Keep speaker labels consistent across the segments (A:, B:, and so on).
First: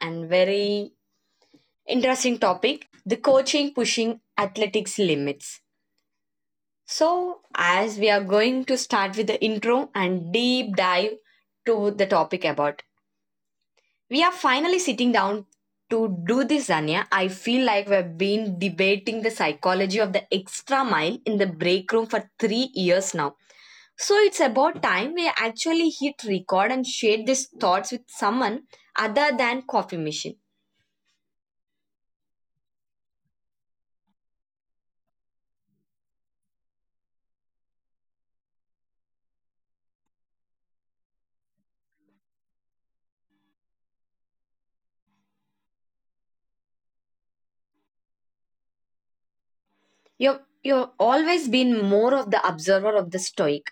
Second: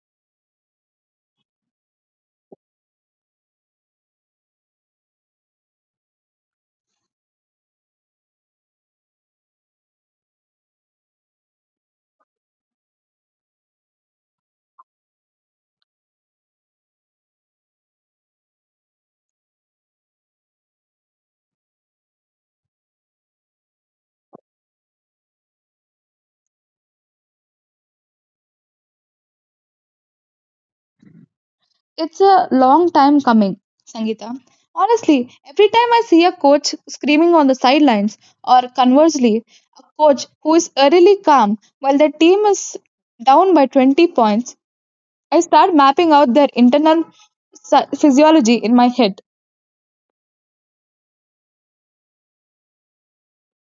A: and very interesting topic the coaching pushing athletics limits. So, as we are going to start with the intro and deep dive to the topic about, we are finally sitting down to do this, Zania. I feel like we've been debating the psychology of the extra mile in the break room for 3 years now, so it's about time we actually hit record and share these thoughts with someone other than coffee machine.
B: It's a long time coming, Sangeeta. Honestly, every time I see a coach screaming on the sidelines, or conversely, a coach who is eerily calm while their team is down by 20 points, I start mapping out their internal physiology in my head.
A: You've always been more of the observer of the stoic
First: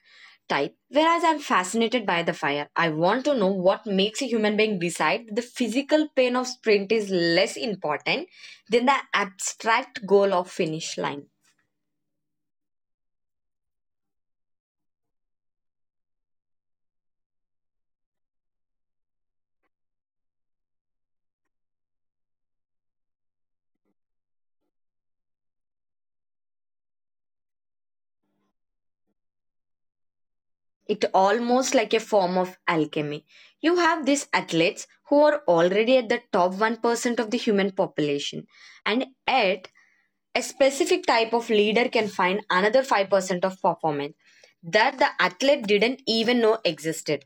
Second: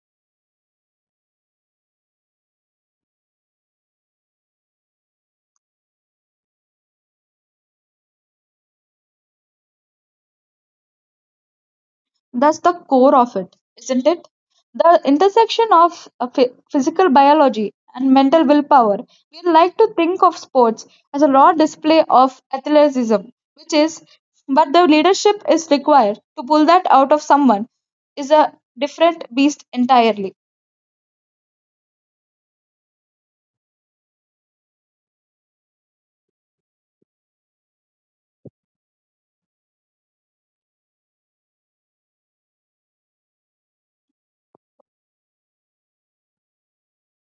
A: type, whereas I'm fascinated by the fire. I want to know what makes a human being decide the physical pain of sprint is less important than the abstract goal of finish line.
B: That's the core of it, isn't it? The intersection of physical biology and mental willpower. We like to think of sports as a raw display of athleticism, which is, but the leadership is required to pull that out of someone is a different beast entirely.
A: It almost like a form of alchemy. You have these athletes who are already at the top 1% of the human population, and yet a specific type of leader can find another 5% of performance that the athlete didn't even know existed.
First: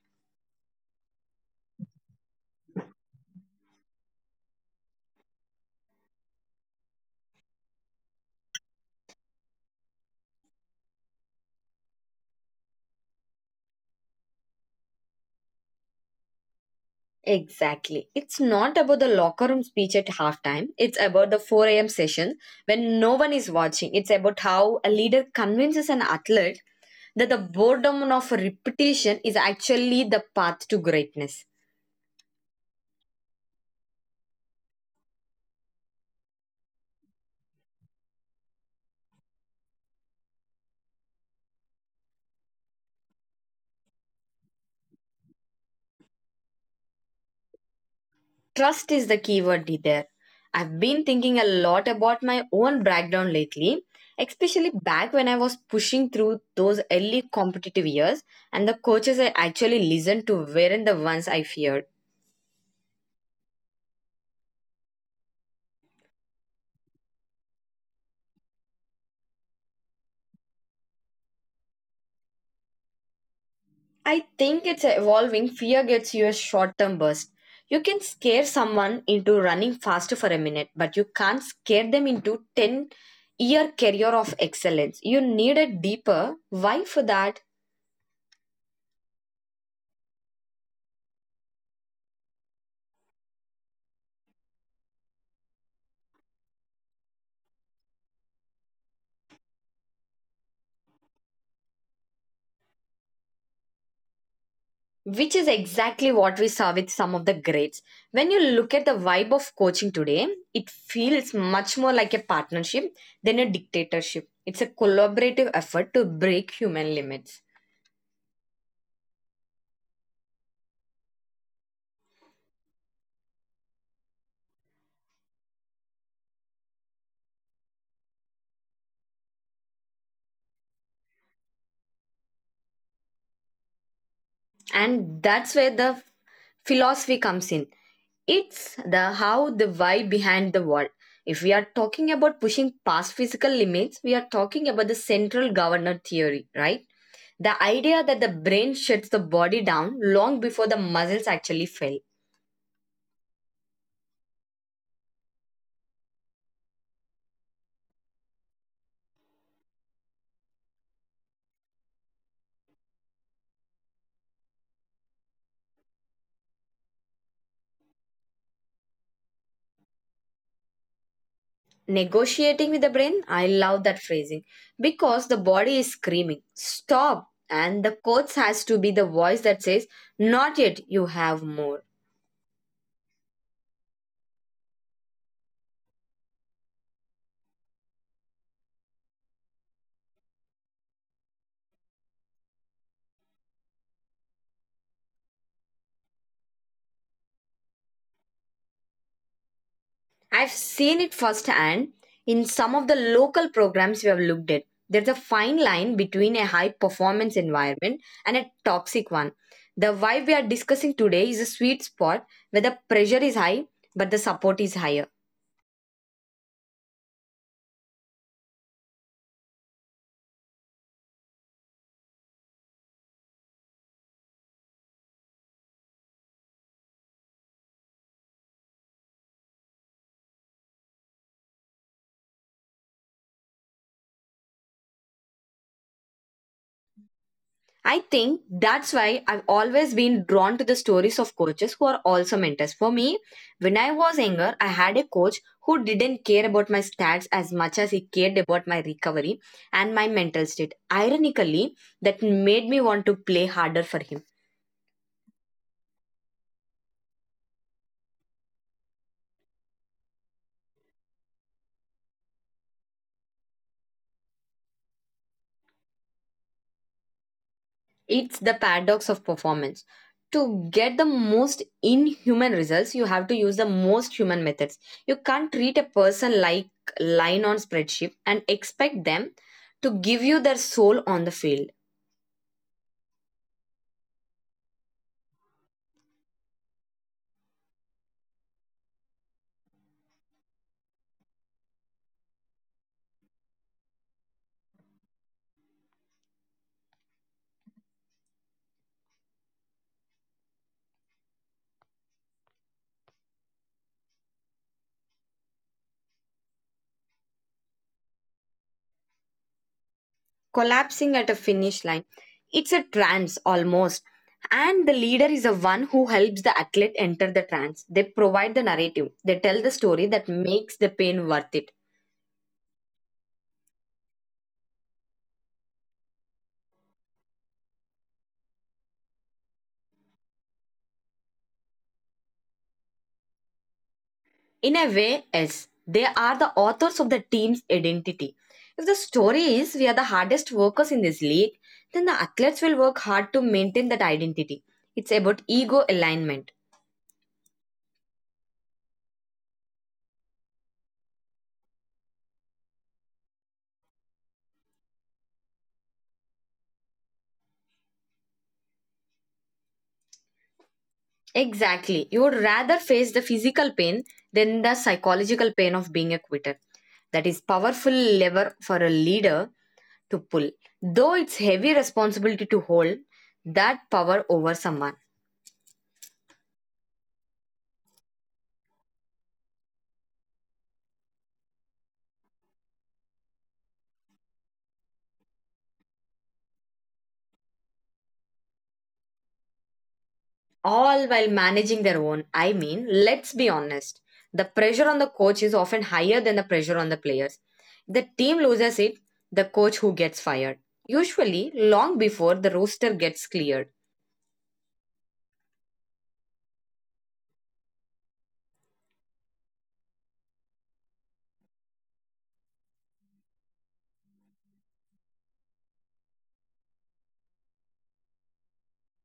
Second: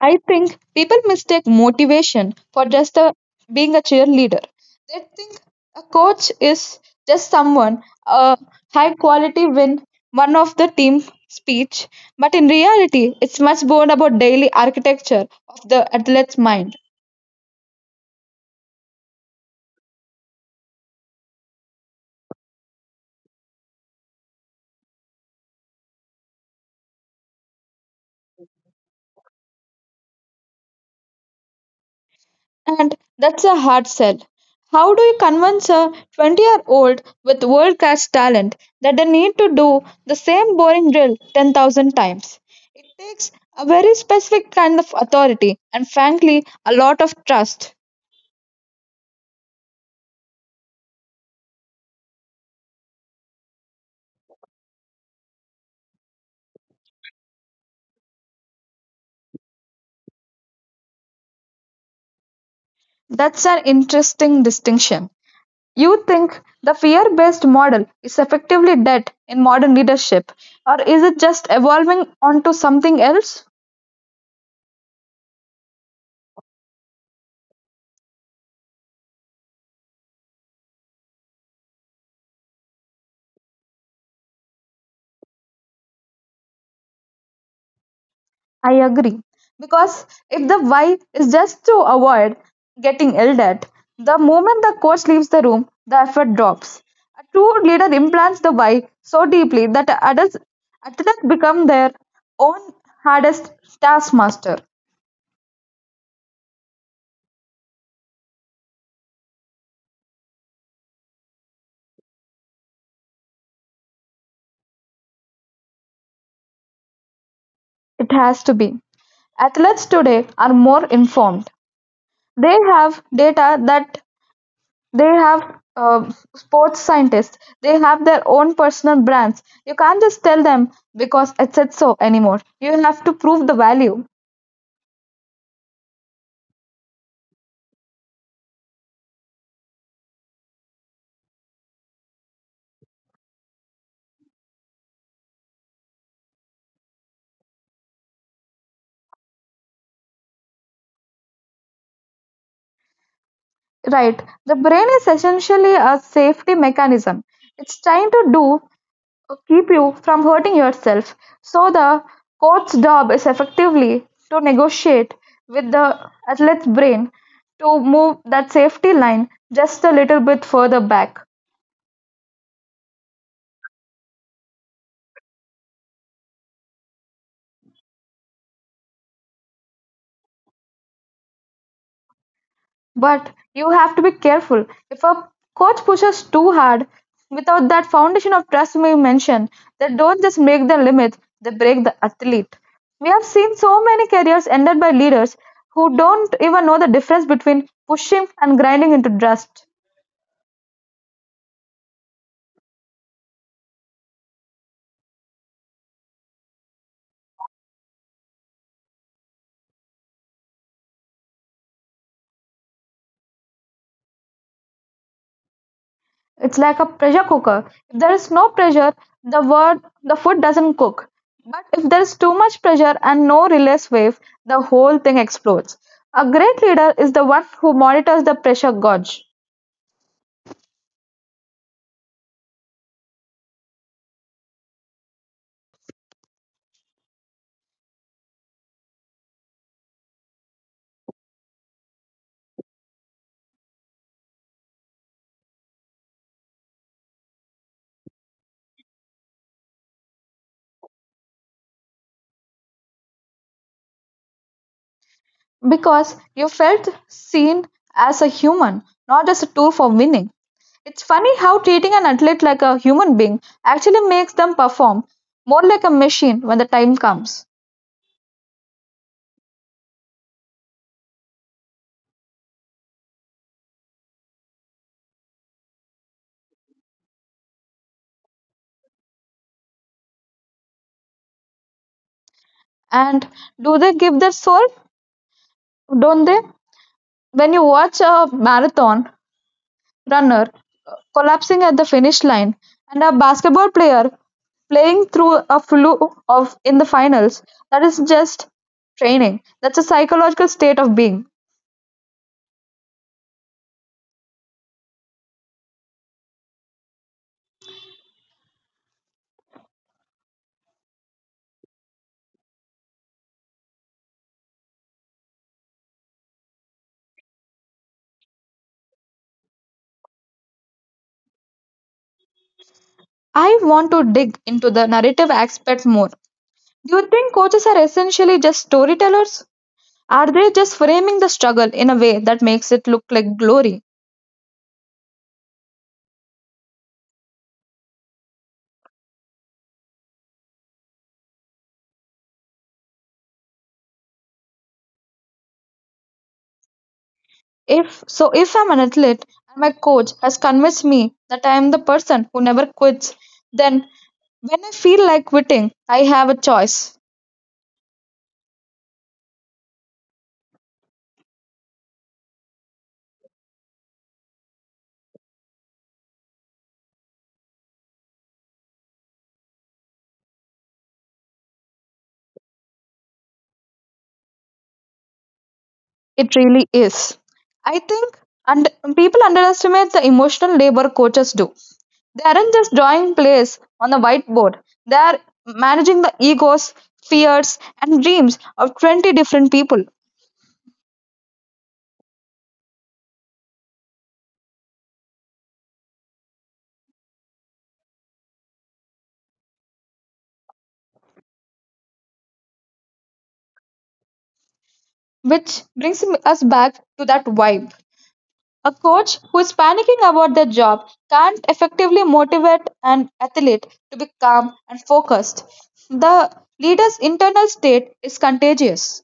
B: I think people mistake motivation for being a cheerleader. They think a coach is just someone, a high quality win, one of the team speech. But in reality, it's much more about daily architecture of the athlete's mind.
A: Exactly, it's not about the locker room speech at halftime. It's about the 4 a.m. session when no one is watching. It's about how a leader convinces an athlete that the boredom of repetition is actually the path to greatness.
B: And that's a hard sell. How do you convince a 20-year-old with world class talent that they need to do the same boring drill 10,000 times? It takes a very specific kind of authority and, frankly, a lot of trust.
A: Trust is the keyword there. I've been thinking a lot about my own background lately, especially back when I was pushing through those early competitive years, and the coaches I actually listened to weren't the ones I feared.
B: That's an interesting distinction. You think the fear based model is effectively dead in modern leadership, or is it just evolving onto something else?
A: I think it's evolving. Fear gets you a short term burst. You can scare someone into running faster for a minute, but you can't scare them into 10-year career of excellence. You need a deeper why for that,
B: I agree. Because if the why is just to avoid getting yelled at, the moment the coach leaves the room, the effort drops. A true leader implants the why so deeply that adults, athletes become their own hardest taskmaster.
A: which is exactly what we saw with some of the greats. When you look at the vibe of coaching today, it feels much more like a partnership than a dictatorship. It's a collaborative effort to break human limits.
B: It has to be. Athletes today are more informed. They have data that They have sports scientists. They have their own personal brands. You can't just tell them because it said so anymore. You have to prove the value.
A: And that's where the philosophy comes in. It's the how, the why behind the what. If we are talking about pushing past physical limits, we are talking about the central governor theory, right? The idea that the brain shuts the body down long before the muscles actually fail.
B: Right. The brain is essentially a safety mechanism. It's trying to do keep you from hurting yourself. So the coach's job is effectively to negotiate with the athlete's brain to move that safety line just a little bit further back.
A: Negotiating with the brain, I love that phrasing, because the body is screaming, stop, and the coach has to be the voice that says, not yet, you have more.
B: But you have to be careful. If a coach pushes too hard without that foundation of trust we mentioned, they don't just break the limit, they break the athlete. We have seen so many careers ended by leaders who don't even know the difference between pushing and grinding into dust.
A: I've seen it firsthand in some of the local programs we have looked at. There's a fine line between a high performance environment and a toxic one. The vibe we are discussing today is a sweet spot where the pressure is high but the support is higher.
B: It's like a pressure cooker. If there is no pressure, the food doesn't cook. But if there is too much pressure and no release wave, the whole thing explodes. A great leader is the one who monitors the pressure gauge.
A: I think that's why I've always been drawn to the stories of coaches who are also mentors. For me, when I was younger, I had a coach who didn't care about my stats as much as he cared about my recovery and my mental state. Ironically, that made me want to play harder for him.
B: Because you felt seen as a human, not as a tool for winning. It's funny how treating an athlete like a human being actually makes them perform more like a machine when the time comes.
A: It's the paradox of performance. To get the most inhuman results, you have to use the most human methods. You can't treat a person like line on spreadsheet and expect them to give you their soul on the field.
B: And do they give their soul? Don't they? When you watch a marathon runner collapsing at the finish line and a basketball player playing through a flu of in the finals, that is just training. That's a psychological state of being.
A: Collapsing at a finish line, it's a trance almost. And the leader is the one who helps the athlete enter the trance. They provide the narrative. They tell the story that makes the pain worth it.
B: I want to dig into the narrative aspect more. Do you think coaches are essentially just storytellers? Are they just framing the struggle in a way that makes it look like glory?
A: In a way, yes, they are the authors of the team's identity. If the story is we are the hardest workers in this league, then the athletes will work hard to maintain that identity. It's about ego alignment.
B: If so, if I'm an athlete and my coach has convinced me that I am the person who never quits, then when I feel like quitting, I have a choice.
A: Exactly. You would rather face the physical pain than the psychological pain of being a quitter. That is powerful lever for a leader to pull. Though it's heavy responsibility to hold that power over someone.
B: It really is. I think and people underestimate the emotional labor coaches do. They aren't just drawing plays on the whiteboard, they are managing the egos, fears, and dreams of 20 different people.
A: All while managing their own. I mean, let's be honest, the pressure on the coach is often higher than the pressure on the players. The team loses it, the coach who gets fired. Usually, long before the roster gets cleared.
B: Which brings us back to that vibe. A coach who is panicking about their job can't effectively motivate an athlete to be calm and focused. The leader's internal state is contagious.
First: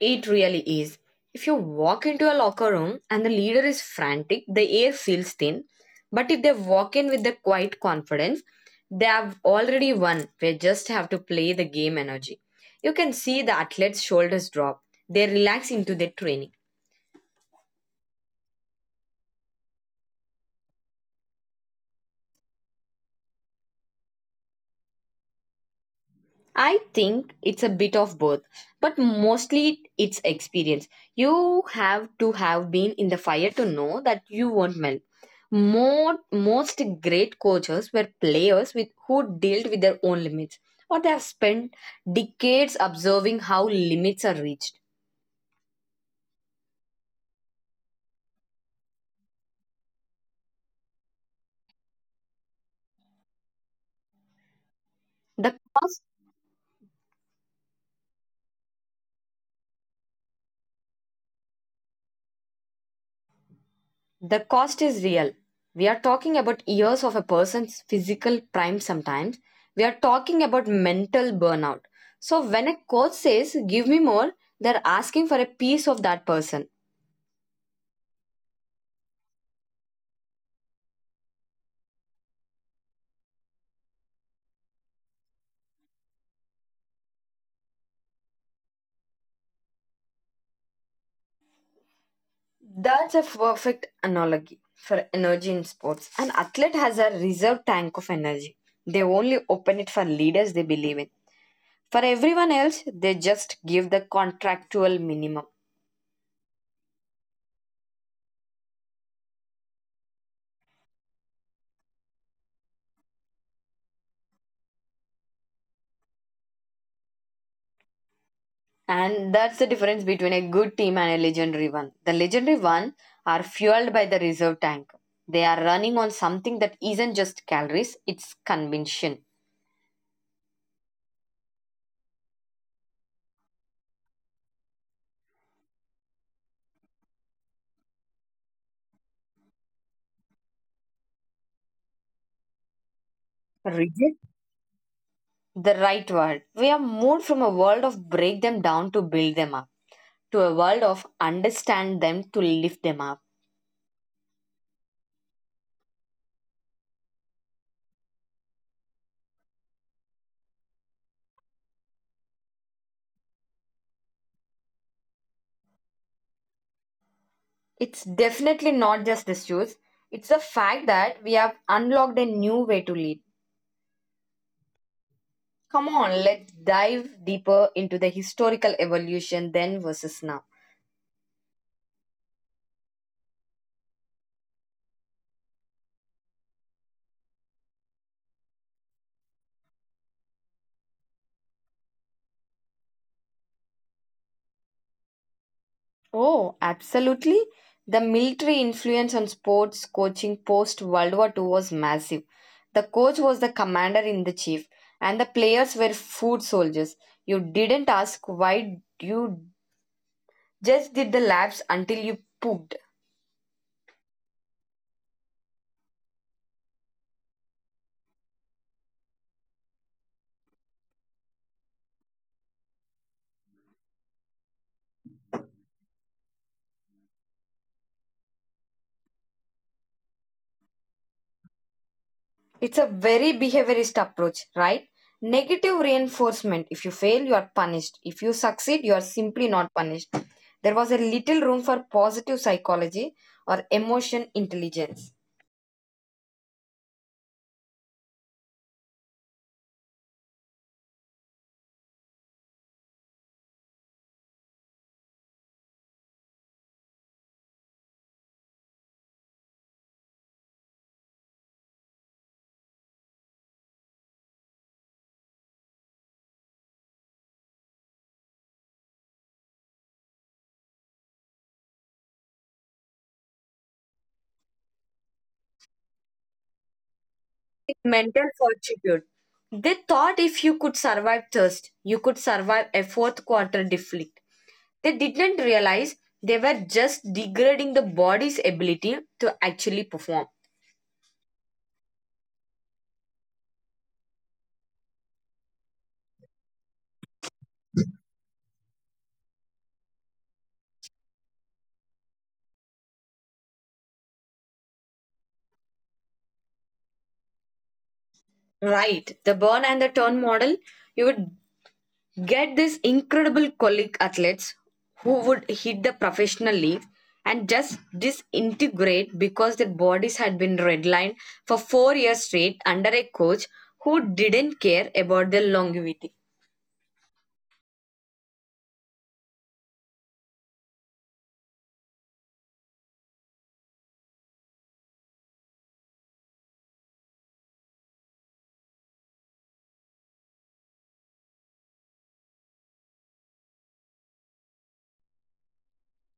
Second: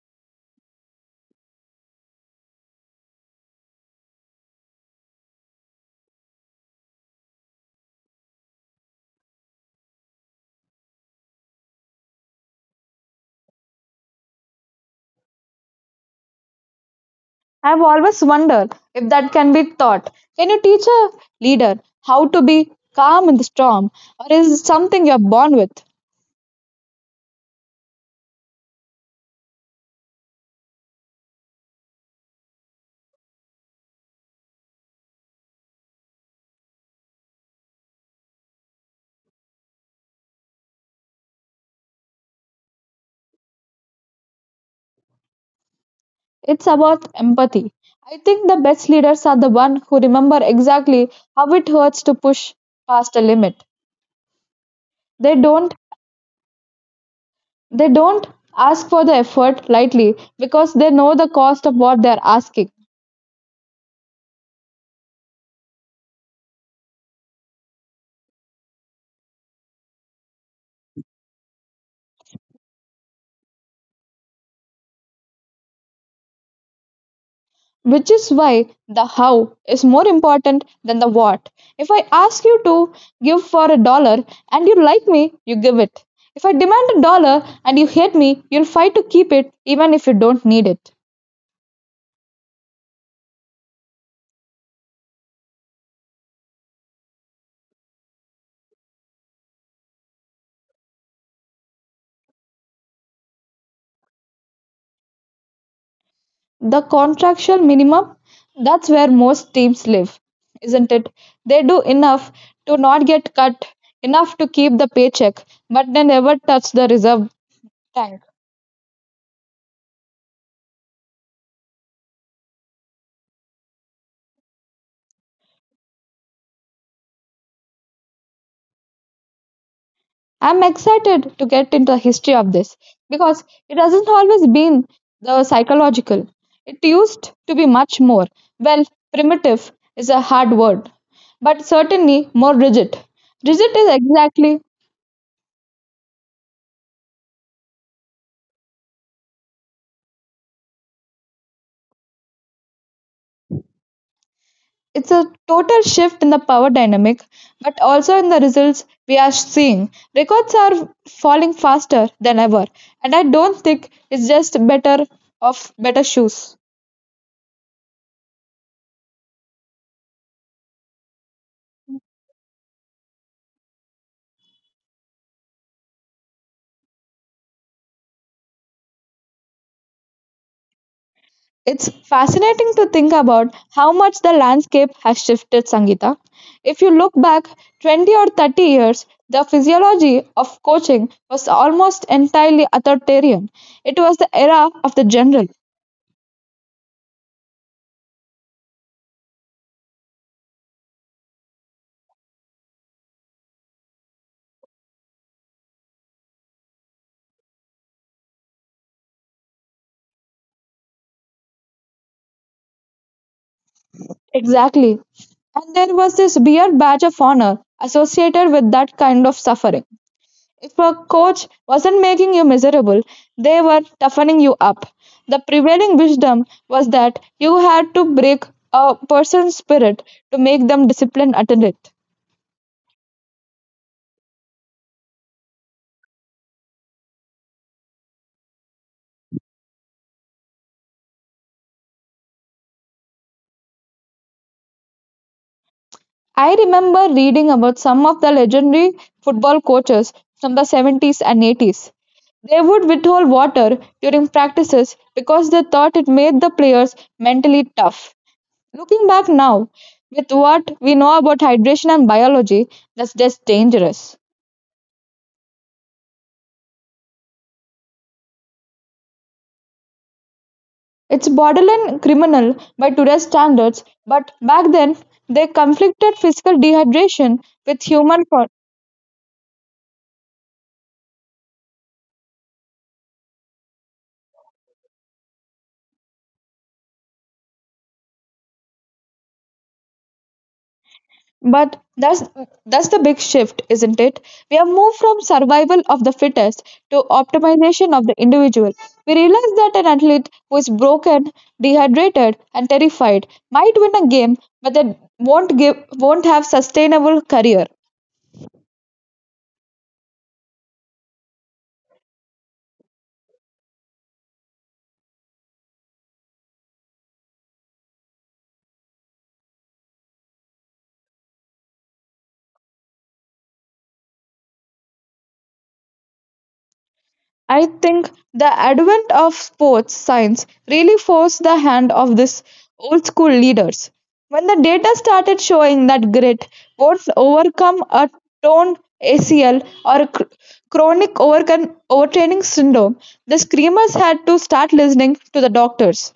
A: It really is. If you walk into a locker room and the leader is frantic, the air feels thin. But if they walk in with the quiet confidence, they have already won. They just have to play the game energy. You can see the athletes' shoulders drop. They relax into their training.
B: I've always wondered if that can be taught. Can you teach a leader how to be calm in the storm, or is it something you're born with?
A: I think it's a bit of both, but mostly it's experience. You have to have been in the fire to know that you won't melt. Most great coaches were players with who dealt with their own limits, or they have spent decades observing how limits are reached.
B: It's about empathy. I think the best leaders are the ones who remember exactly how it hurts to push past a limit. They
A: The
B: don't they don't ask for the effort lightly because they know the cost of what they're asking,
A: The cost is real. We are talking about years of a person's physical prime sometimes. We are talking about mental burnout. So, when a coach says, give me more, they're asking for a piece of that person.
B: which is why the how is more important than the what. If I ask you to give for a dollar and you like me, you give it. If I demand a dollar and you hate me, you'll fight to keep it even if you don't need it.
A: That's a perfect analogy for energy in sports. An athlete has a reserve tank of energy, they only open it for leaders they believe in. For everyone else, they just give the contractual minimum.
B: The contractual minimum, that's where most teams live, isn't it? They do enough to not get cut, enough to keep the paycheck, but they never touch the reserve tank.
A: And that's the difference between a good team and a legendary one. The legendary one are fueled by the reserve tank. They are running on something that isn't just calories, it's conviction.
B: I'm excited to get into the history of this because it hasn't always been the psychological. It used to be much more, well, primitive is a hard word, but certainly more rigid. Rigid is
A: Rigid?
B: exactly.
A: The right word. We have moved from a world of break them down to build them up to a world of understand them to lift them up.
B: It's a total shift in the power dynamic, but also in the results we are seeing. Records are falling faster than ever, and I don't think it's just better shoes.
A: It's definitely not just the shoes, it's the fact that we have unlocked a new way to lead. Come on, let's dive deeper into the historical evolution then versus now.
B: It's fascinating to think about how much the landscape has shifted, Sangeeta. If you look back 20 or 30 years, the physiology of coaching was almost entirely authoritarian. It was the era of the general.
A: Oh, absolutely. The military influence on sports coaching post World War Two was massive. The coach was the commander in the chief, and the players were food soldiers. You didn't ask why, you just did the laps until you pooped.
B: Exactly. And there was this weird badge of honor associated with that kind of suffering. If a coach wasn't making you miserable, they were toughening you up. The prevailing wisdom was that you had to break a person's spirit to make them disciplined at it.
A: It's a very behaviorist approach, right? Negative reinforcement. If you fail, you are punished. If you succeed, you are simply not punished. There was a little room for positive psychology or emotion intelligence.
B: I remember reading about some of the legendary football coaches from the 70s and 80s. They would withhold water during practices because they thought it made the players mentally tough. Looking back now, with what we know about hydration and biology, that's just dangerous. It's borderline criminal by today's standards, but back then they conflicted physical dehydration with
A: Mental fortitude. They thought if you could survive thirst, you could survive a fourth quarter deflect. They didn't realize they were just degrading the body's ability to actually perform.
B: but that's the big shift, isn't it? We have moved from survival of the fittest to optimization of the individual. We realize that an athlete who is broken, dehydrated, and terrified might win a game, but they won't have sustainable career.
A: Right, the burn and the turn model, you would get these incredible colleague athletes who would hit the professional league and just disintegrate because their bodies had been redlined for 4 years straight under a coach who didn't care about their longevity.
B: I think the advent of sports science really forced the hand of these old school leaders. When the data started showing that grit won't overcome a torn ACL or a overtraining syndrome, the screamers had to start listening to the doctors.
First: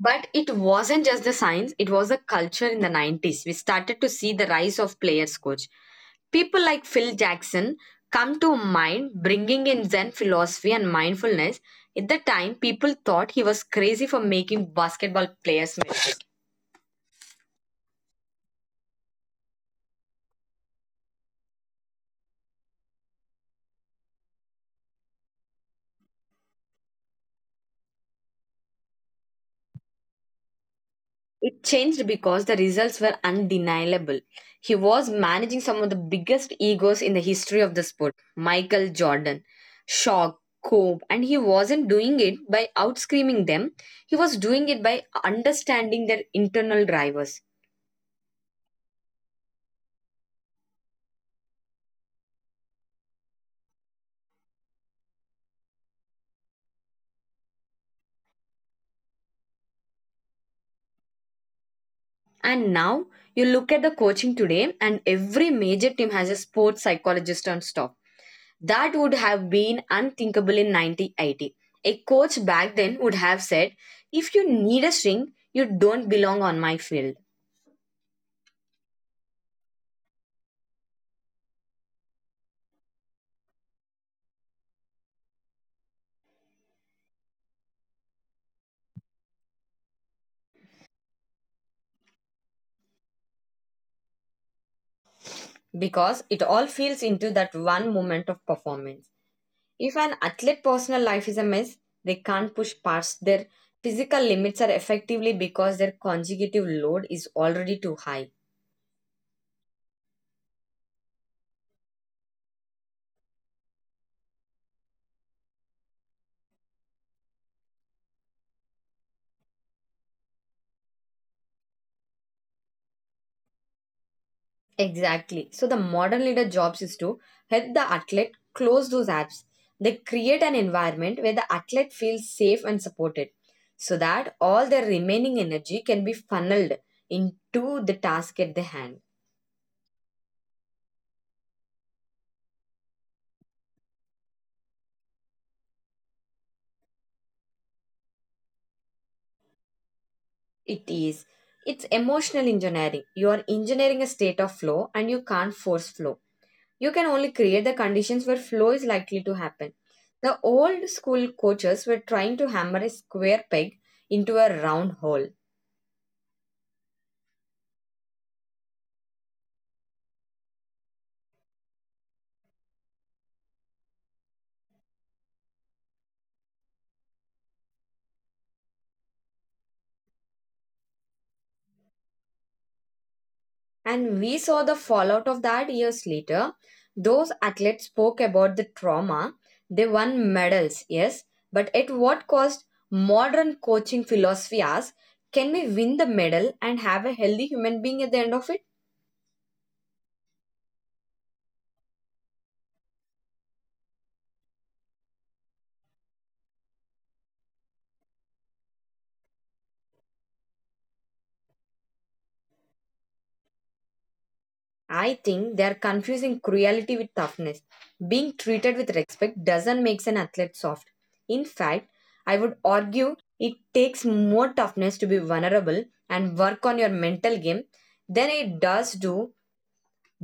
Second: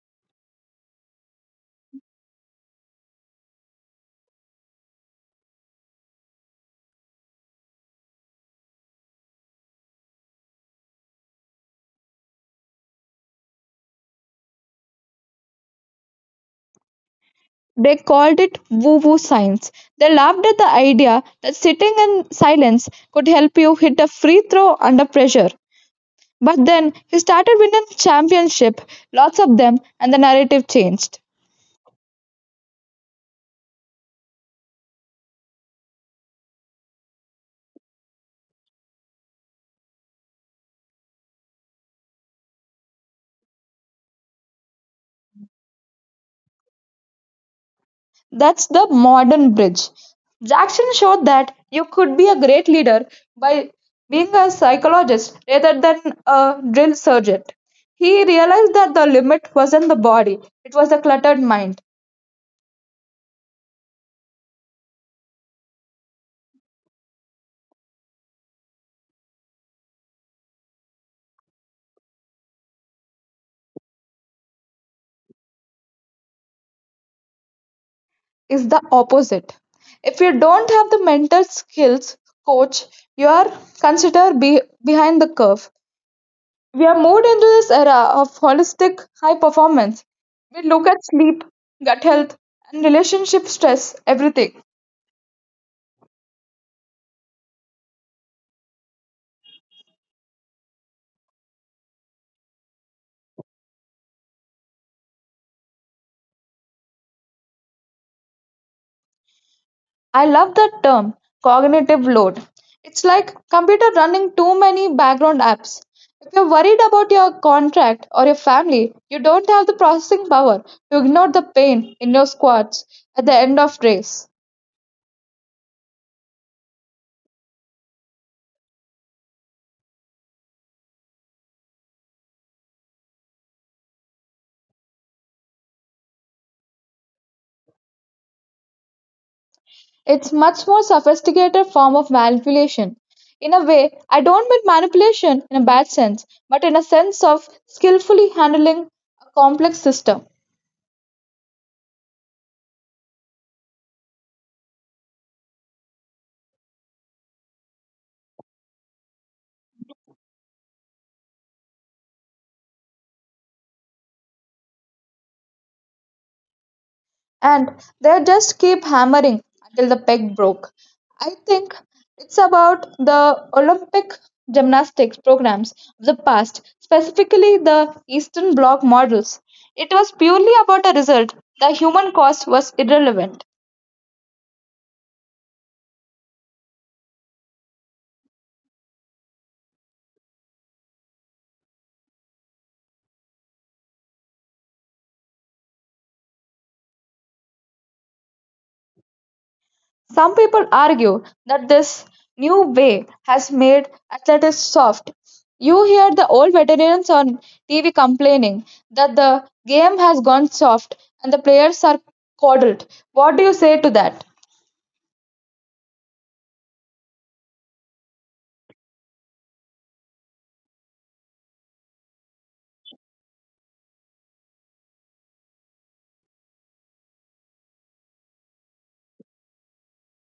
A: But it wasn't just the science, it was the culture in the 90s. We started to see the rise of players coach. People like Phil Jackson come to mind bringing in Zen philosophy and mindfulness. At the time, people thought he was crazy for making basketball players miss.
B: They called it woo woo science. They laughed at the idea that sitting in silence could help you hit a free throw under pressure. But then he started winning the championship, lots of them, and the narrative changed.
A: It changed because the results were undeniable. He was managing some of the biggest egos in the history of the sport Michael Jordan, Shaw, Kobe, and he wasn't doing it by outscreaming them, he was doing it by understanding their internal drivers.
B: That's the modern bridge. Jackson showed that you could be a great leader by being a psychologist rather than a drill sergeant. He realized that the limit wasn't the body, it was the cluttered mind.
A: And now you look at the coaching today, and every major team has a sports psychologist on staff. That would have been unthinkable in 1980. A coach back then would have said, if you need a string, you don't belong on my field.
B: It's the opposite. If you don't have the mental skills coach, you are considered be behind the curve. We have moved into this era of holistic high performance. We look at sleep, gut health, and relationship stress, everything.
A: Because it all feels into that one moment of performance. If an athlete personal life is a mess, they can't push past their physical limits are effectively because their conjugative load is already too high.
B: I love that term, cognitive load. It's like computer running too many background apps. If you're worried about your contract or your family, you don't have the processing power to ignore the pain in your squats at the end of race.
A: Exactly. So the modern leader jobs is to help the athlete close those apps. They create an environment where the athlete feels safe and supported so that all their remaining energy can be funneled into the task at the hand.
B: It's much more sophisticated form of manipulation. In a way, I don't mean manipulation in a bad sense, but in a sense of skillfully handling a complex system.
A: It is. It's emotional engineering. You are engineering a state of flow and you can't force flow. You can only create the conditions where flow is likely to happen. The old school coaches were trying to hammer a square peg into a round hole.
B: And they just keep hammering until the peg broke. I think it's about the Olympic gymnastics programs of the past, specifically the Eastern Bloc models. It was purely about a result. The human cost was irrelevant.
A: And we saw the fallout of that years later. Those athletes spoke about the trauma. They won medals, yes, but at what cost? Modern coaching philosophy asks can we win the medal and have a healthy human being at the end of it?
B: Some people argue that this new way has made athletics soft. You hear the old veterans on TV complaining that the game has gone soft and the players are coddled. What do you say to that?
A: I think they are confusing cruelty with toughness. Being treated with respect doesn't make an athlete soft. In fact, I would argue it takes more toughness to be vulnerable and work on your mental game than it does do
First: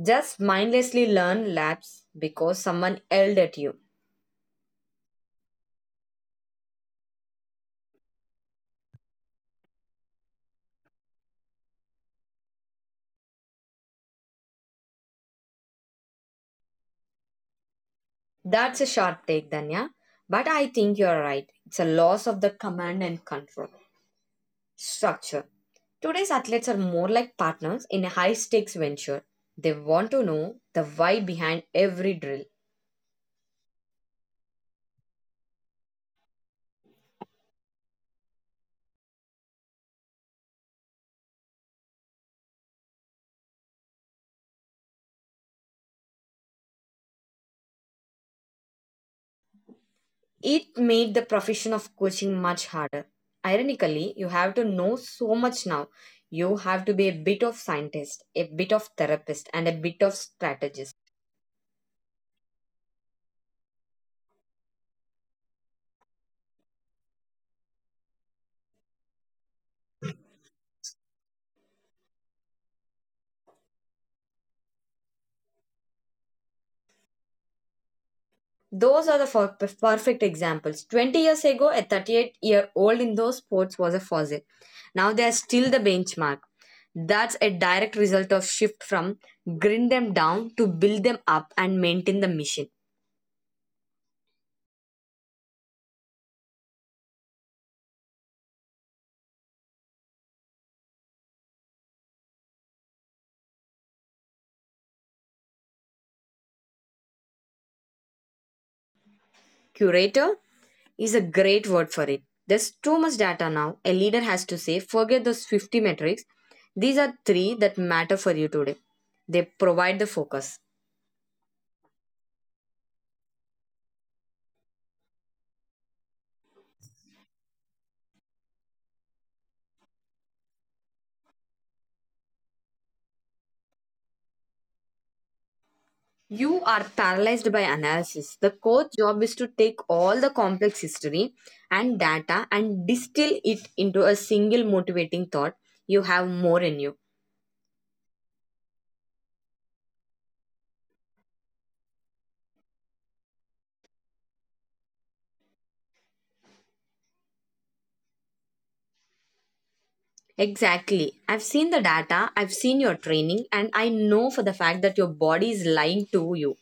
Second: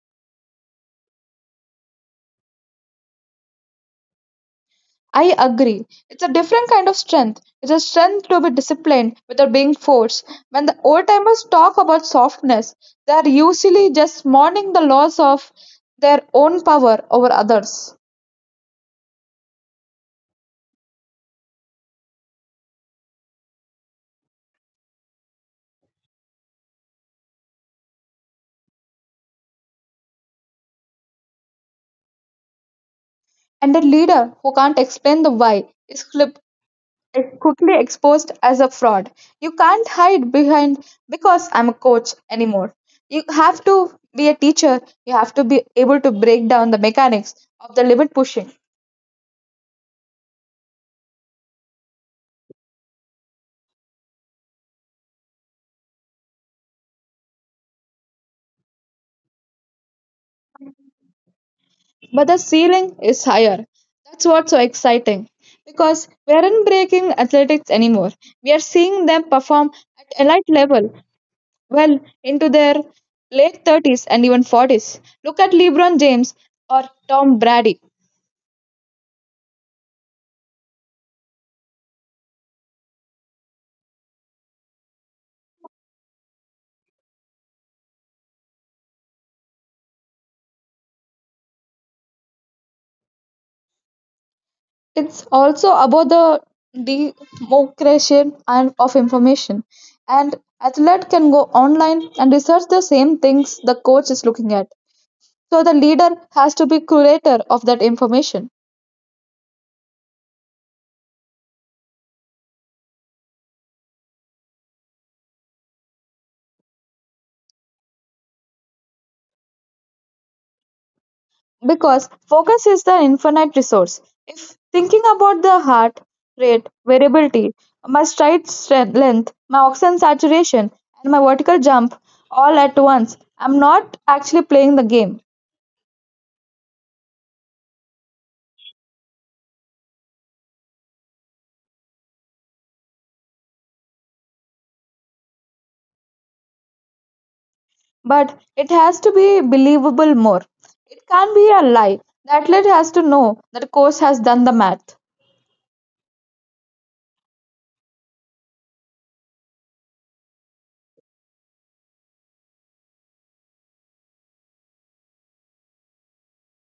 A: just mindlessly learn laps because someone yelled at you.
B: I agree. It's a different kind of strength. It's a strength to be disciplined without being forced. When the old timers talk about softness, they are usually just mourning the loss of their own power over others.
A: That's a sharp take, Danya. But I think you're right. It's a loss of the command and control structure. Today's athletes are more like partners in a high stakes venture. They want to know the why behind every drill.
B: And a leader who can't explain the why is clip- is quickly exposed as a fraud. You can't hide behind because I'm a coach anymore. You have to be a teacher, you have to be able to break down the mechanics of the limit pushing.
A: It made the profession of coaching much harder. Ironically, you have to know so much now. You have to be a bit of scientist, a bit of therapist, and a bit of strategist.
B: But the ceiling is higher. That's what's so exciting because we aren't breaking athletics anymore. We are seeing them perform at elite level well into their late 30s and even 40s. Look at LeBron James or Tom Brady.
A: Those are the for- Perfect examples. 20 years ago, a 38-year-old in those sports was a fossil. Now they are still the benchmark. That's a direct result of shift from grind them down to build them up and maintain the mission.
B: It's also about the democratization and of information. And athlete can go online and research the same things the coach is looking at. So the leader has to be curator of that information.
A: Curator is a great word for it. There's too much data now. A leader has to say, forget those 50 metrics. These are three that matter for you today. They provide the focus.
B: Because focus is the infinite resource. If thinking about the heart rate variability, my length, my oxygen saturation, and my vertical jump all at once, I'm not actually playing the game.
A: You are paralyzed by analysis. The coach job is to take all the complex history and data and distill it into a single motivating thought. You have more in you.
B: But it has to be believable more. It can't be a lie. The athlete has to know that course has done the math.
A: Exactly. I've seen the data, I've seen your training, and I know for the fact that your body is lying to you.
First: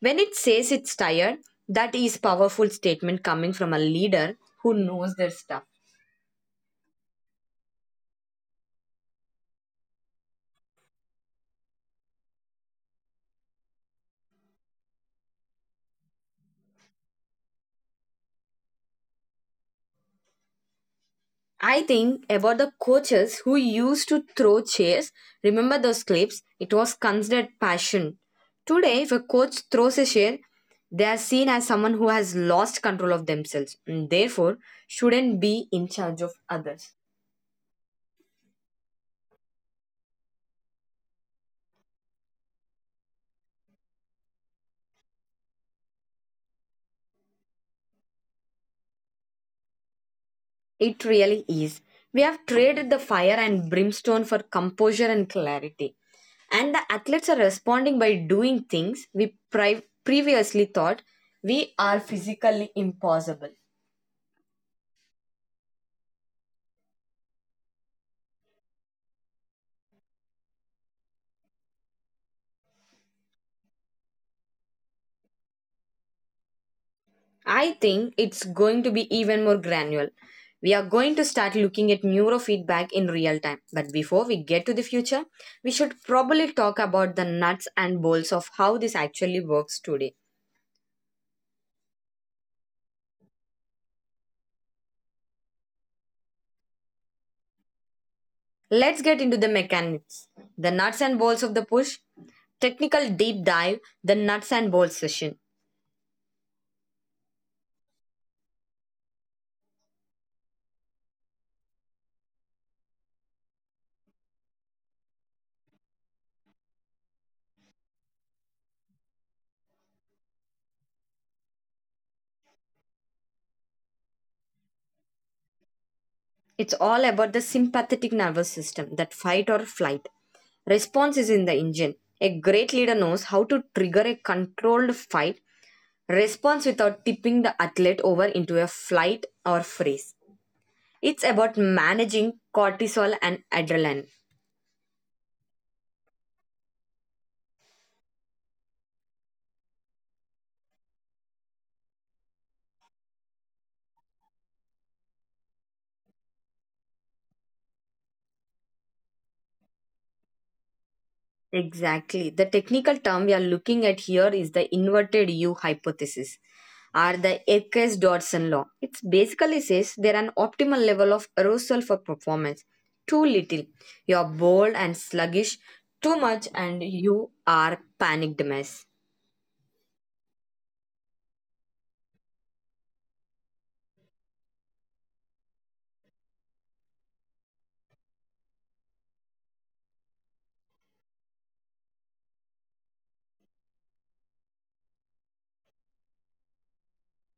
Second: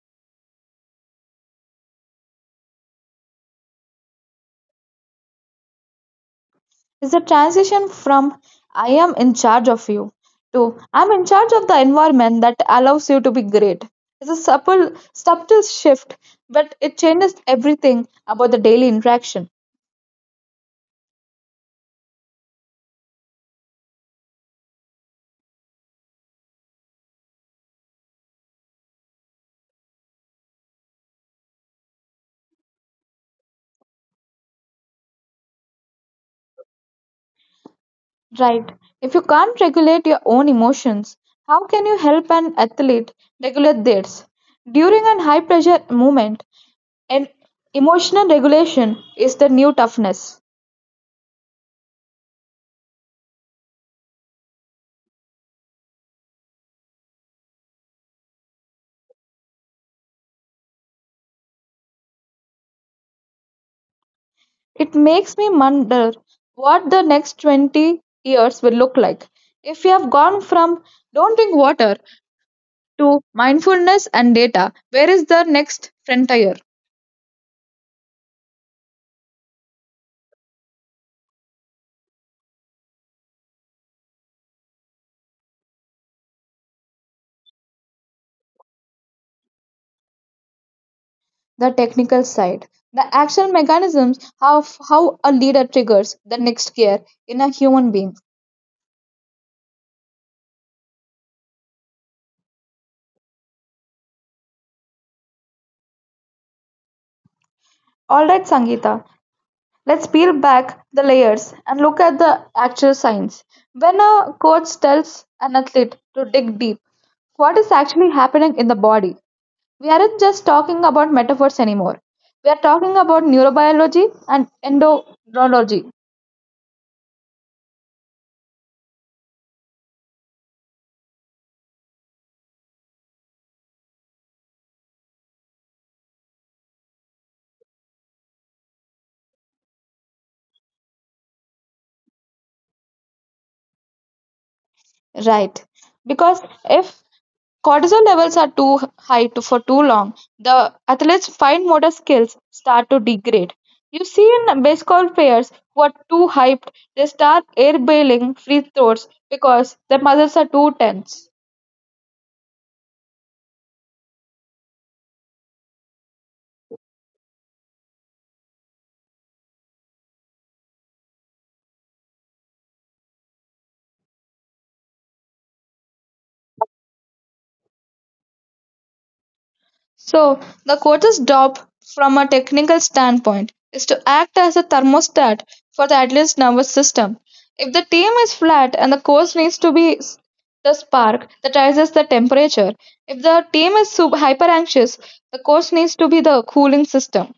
A: When it says it's tired, that is powerful statement coming from a leader who knows their stuff.
B: Is the transition from I am in charge of you to I'm in charge of the environment that allows you to be great. It's a subtle shift, but it changes everything about the daily interaction.
A: I think about the coaches who used to throw chairs. Remember those clips? It was considered passion. Today, if a coach throws a chair, they are seen as someone who has lost control of themselves and therefore shouldn't be in charge of others.
B: Right. If you can't regulate your own emotions, how can you help an athlete regulate theirs? During a high pressure moment, an emotional regulation is the new toughness.
A: It really is. We have traded the fire and brimstone for composure and clarity. And the athletes are responding by doing things we previously thought we are physically impossible.
B: It makes me wonder what the next 20 years will look like. If we have gone from don't drink water to mindfulness and data, where is the next frontier?
A: I think it's going to be even more granular. We are going to start looking at neurofeedback in real time. But before we get to the future, we should probably talk about the nuts and bolts of how this actually works today.
B: The technical side. The action mechanisms of how a leader triggers the next gear in a human being.
A: Let's get into the mechanics. The nuts and bolts of the push, technical deep dive, the nuts and bolts session.
B: Alright, Sangeeta, let's peel back the layers and look at the actual science. When a coach tells an athlete to dig deep, what is actually happening in the body? We aren't just talking about metaphors anymore. We are talking about neurobiology and endocrinology.
A: It's all about the sympathetic nervous system, that fight or flight. Response is in the engine. A great leader knows how to trigger a controlled fight Response without tipping the athlete over into a flight or freeze. It's about managing cortisol and adrenaline.
B: Right. Because if cortisol levels are too high to, for too long, the athlete's fine motor skills start to degrade. You see in baseball players who are too hyped, they start air bailing free throws because their muscles are too tense.
A: Exactly. The technical term we are looking at here is the inverted U hypothesis or the Eckes Dodson law. It basically says there an optimal level of arousal for performance. Too little, you are bold and sluggish. Too much, and you are panicked mess.
B: So, the coach's job, from a technical standpoint, is to act as a thermostat for the athlete's nervous system. If the team is flat and the coach needs to be the spark that rises the temperature, if the team is super hyper anxious, the coach needs to be the cooling system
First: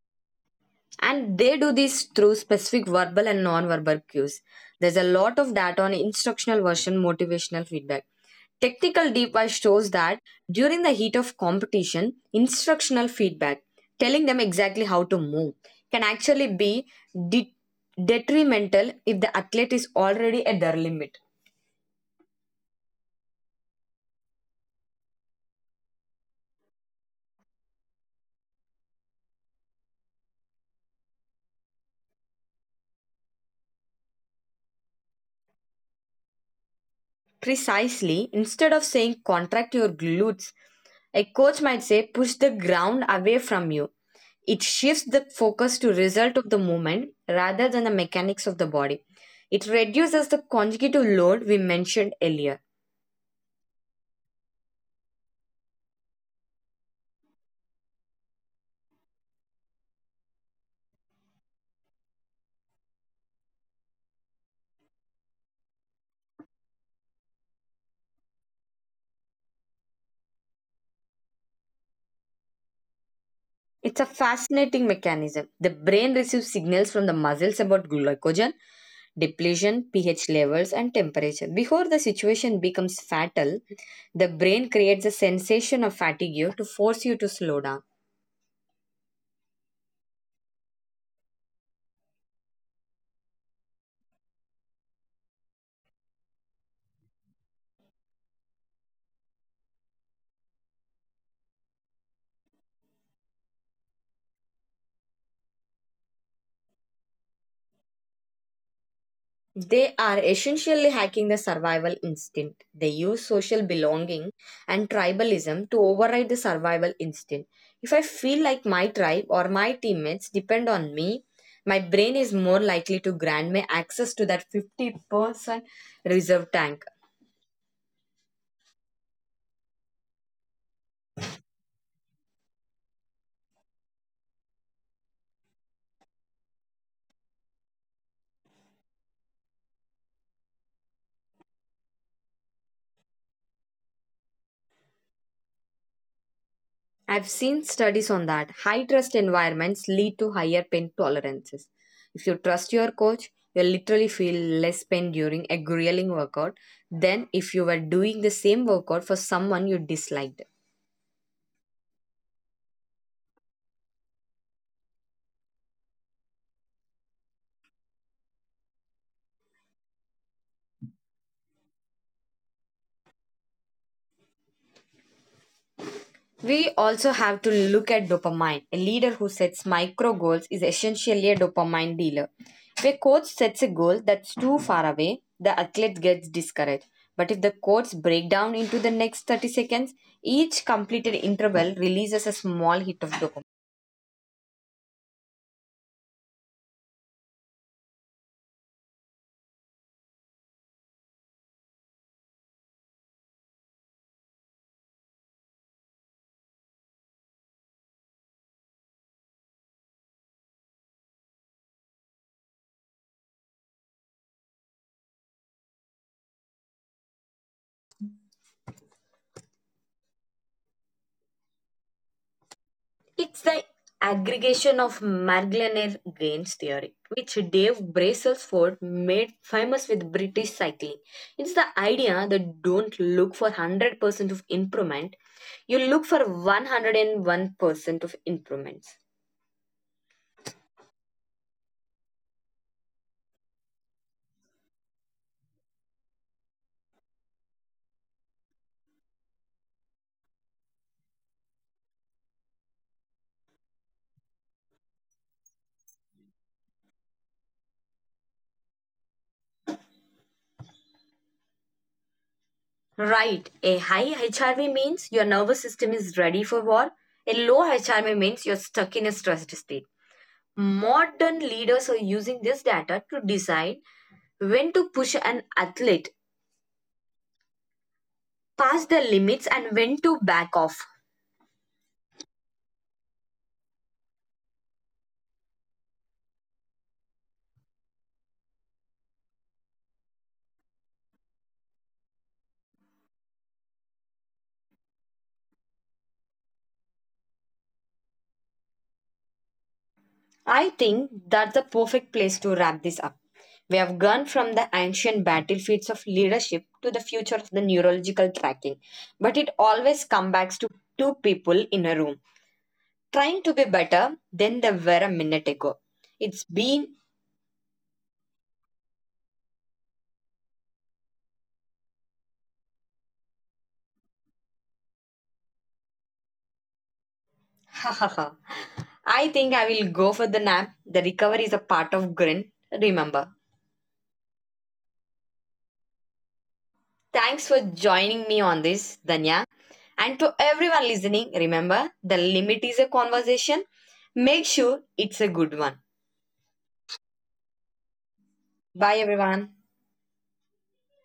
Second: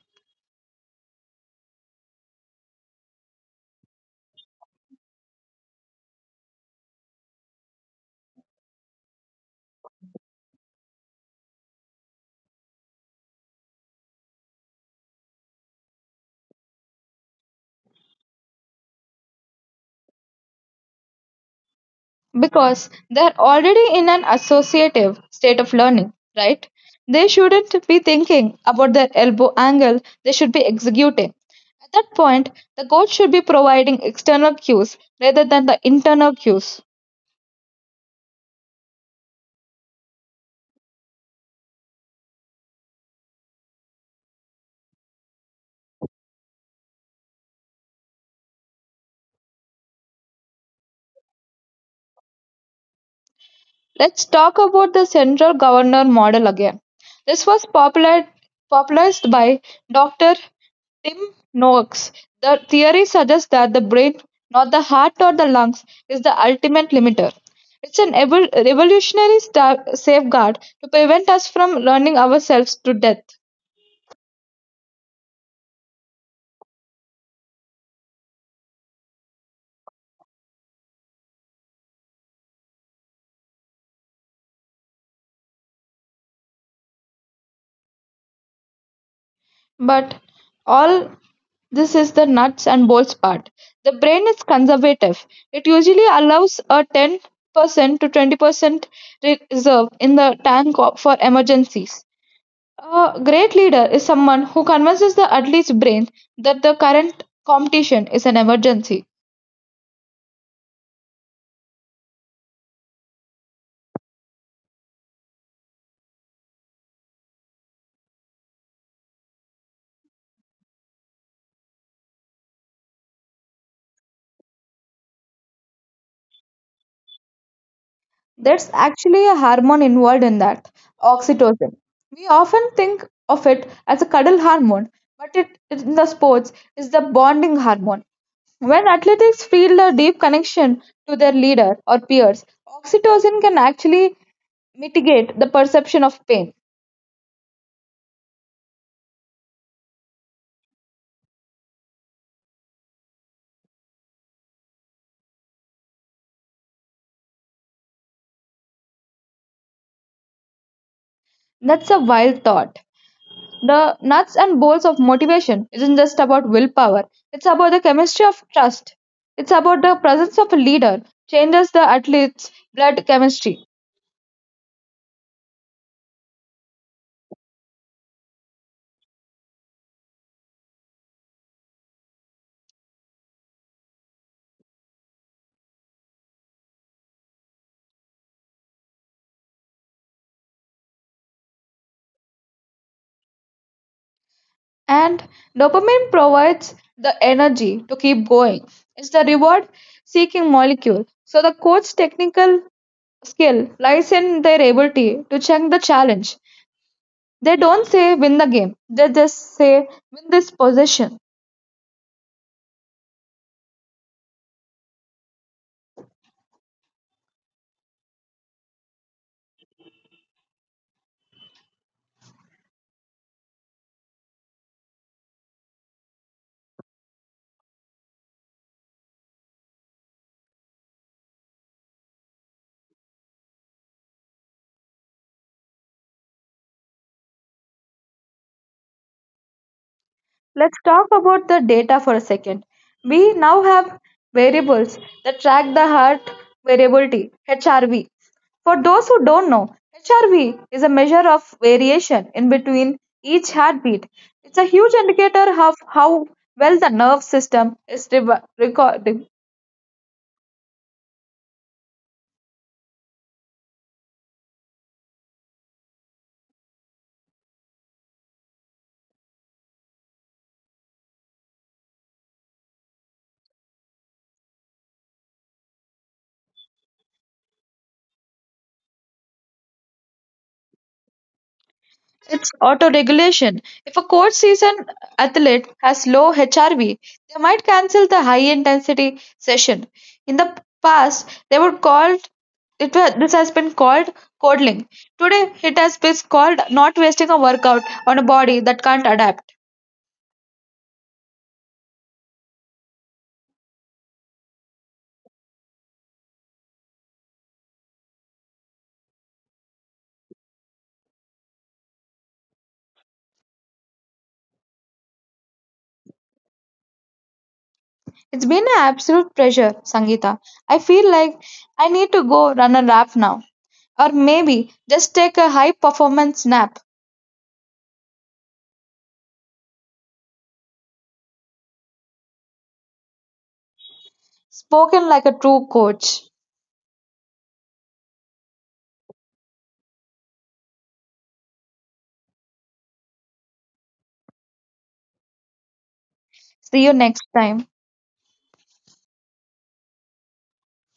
A: And they do this through specific verbal and non-verbal cues. There's a lot of data on instructional version motivational feedback. Technical deep dive shows that during the heat of competition, instructional feedback telling them exactly how to move can actually be de- detrimental if the athlete is already at their limit.
B: because they're already in an associative state of learning, right? They shouldn't be thinking about their elbow angle, they should be executing. At that point, the coach should be providing external cues rather than the internal cues.
A: Precisely, instead of saying contract your glutes, a coach might say, push the ground away from you. It shifts the focus to result of the movement rather than the mechanics of the body. It reduces the conjugative load we mentioned earlier.
B: Let's talk about the central governor model again. This was popularized by Dr. Tim Noakes. The theory suggests that the brain, not the heart or the lungs, is the ultimate limiter. It's an revolutionary safeguard to prevent us from learning ourselves to death.
A: It's a fascinating mechanism. The brain receives signals from the muscles about glycogen, depletion, pH levels, and temperature. Before the situation becomes fatal, the brain creates a sensation of fatigue to force you to slow down.
B: But all this is the nuts and bolts part. The brain is conservative. It usually allows a 10% to 20% reserve in the tank for emergencies. A great leader is someone who convinces the athlete's brain that the current competition is an emergency.
A: They are essentially hacking the survival instinct. They use social belonging and tribalism to override the survival instinct. If I feel like my tribe or my teammates depend on me, my brain is more likely to grant me access to that 50% reserve tank.
B: There's actually a hormone involved in that, oxytocin. We often think of it as a cuddle hormone, but it in the sports is the bonding hormone. When athletes feel a deep connection to their leader or peers, oxytocin can actually mitigate the perception of pain.
A: I've seen studies on that. High trust environments lead to higher pain tolerances. If you trust your coach, you'll literally feel less pain during a grueling workout than if you were doing the same workout for someone you disliked.
B: That's a wild thought. The nuts and bolts of motivation isn't just about willpower, it's about the chemistry of trust. It's about the presence of a leader, changes the athlete's blood chemistry.
A: We also have to look at dopamine. A leader who sets micro goals is essentially a dopamine dealer. If a coach sets a goal that's too far away, the athlete gets discouraged. But if the codes break down into the next 30 seconds, each completed interval releases a small hit of dopamine.
B: And dopamine provides the energy to keep going. It's the reward seeking molecule. So, the coach's technical skill lies in their ability to check the challenge. They don't say win the game, they just say win this possession.
A: It's the aggregation of Marglener Gains theory, which Dave Brailsford made famous with British cycling. It's the idea that don't look for 100% of improvement, you look for 101% of improvements.
B: Let's talk about the data for a second. We now have variables that track the heart variability, HRV. For those who don't know, HRV is a measure of variation in between each heartbeat. It's a huge indicator of how well the nerve system is
A: Right, a high HRV means your nervous system is ready for war, a low HRV means you're stuck in a stressed state. Modern leaders are using this data to decide when to push an athlete past the limits and when to back off.
B: It's auto-regulation. If a coach sees an athlete has low HRV, they might cancel the high-intensity session. In the past, they were this has been called coddling. Today, it has been called not wasting a workout on a body that can't adapt.
A: I think that's the perfect place to wrap this up. We have gone from the ancient battlefields of leadership to the future of the neurological tracking, but it always comes back to two people in a room trying to be better than they were a minute ago. It's been
B: It's been an absolute pleasure, Sangeeta. I feel like I need to go run a lap now, or maybe just take a high performance nap.
A: ha ha ha. I think I will go for the nap. The recovery is a part of grin. Remember.
B: Spoken like a true coach.
A: Thanks for joining me on this, Danya. And to everyone listening, remember the limit is a conversation. Make sure it's a good one.
B: See you next time.
A: Bye, everyone.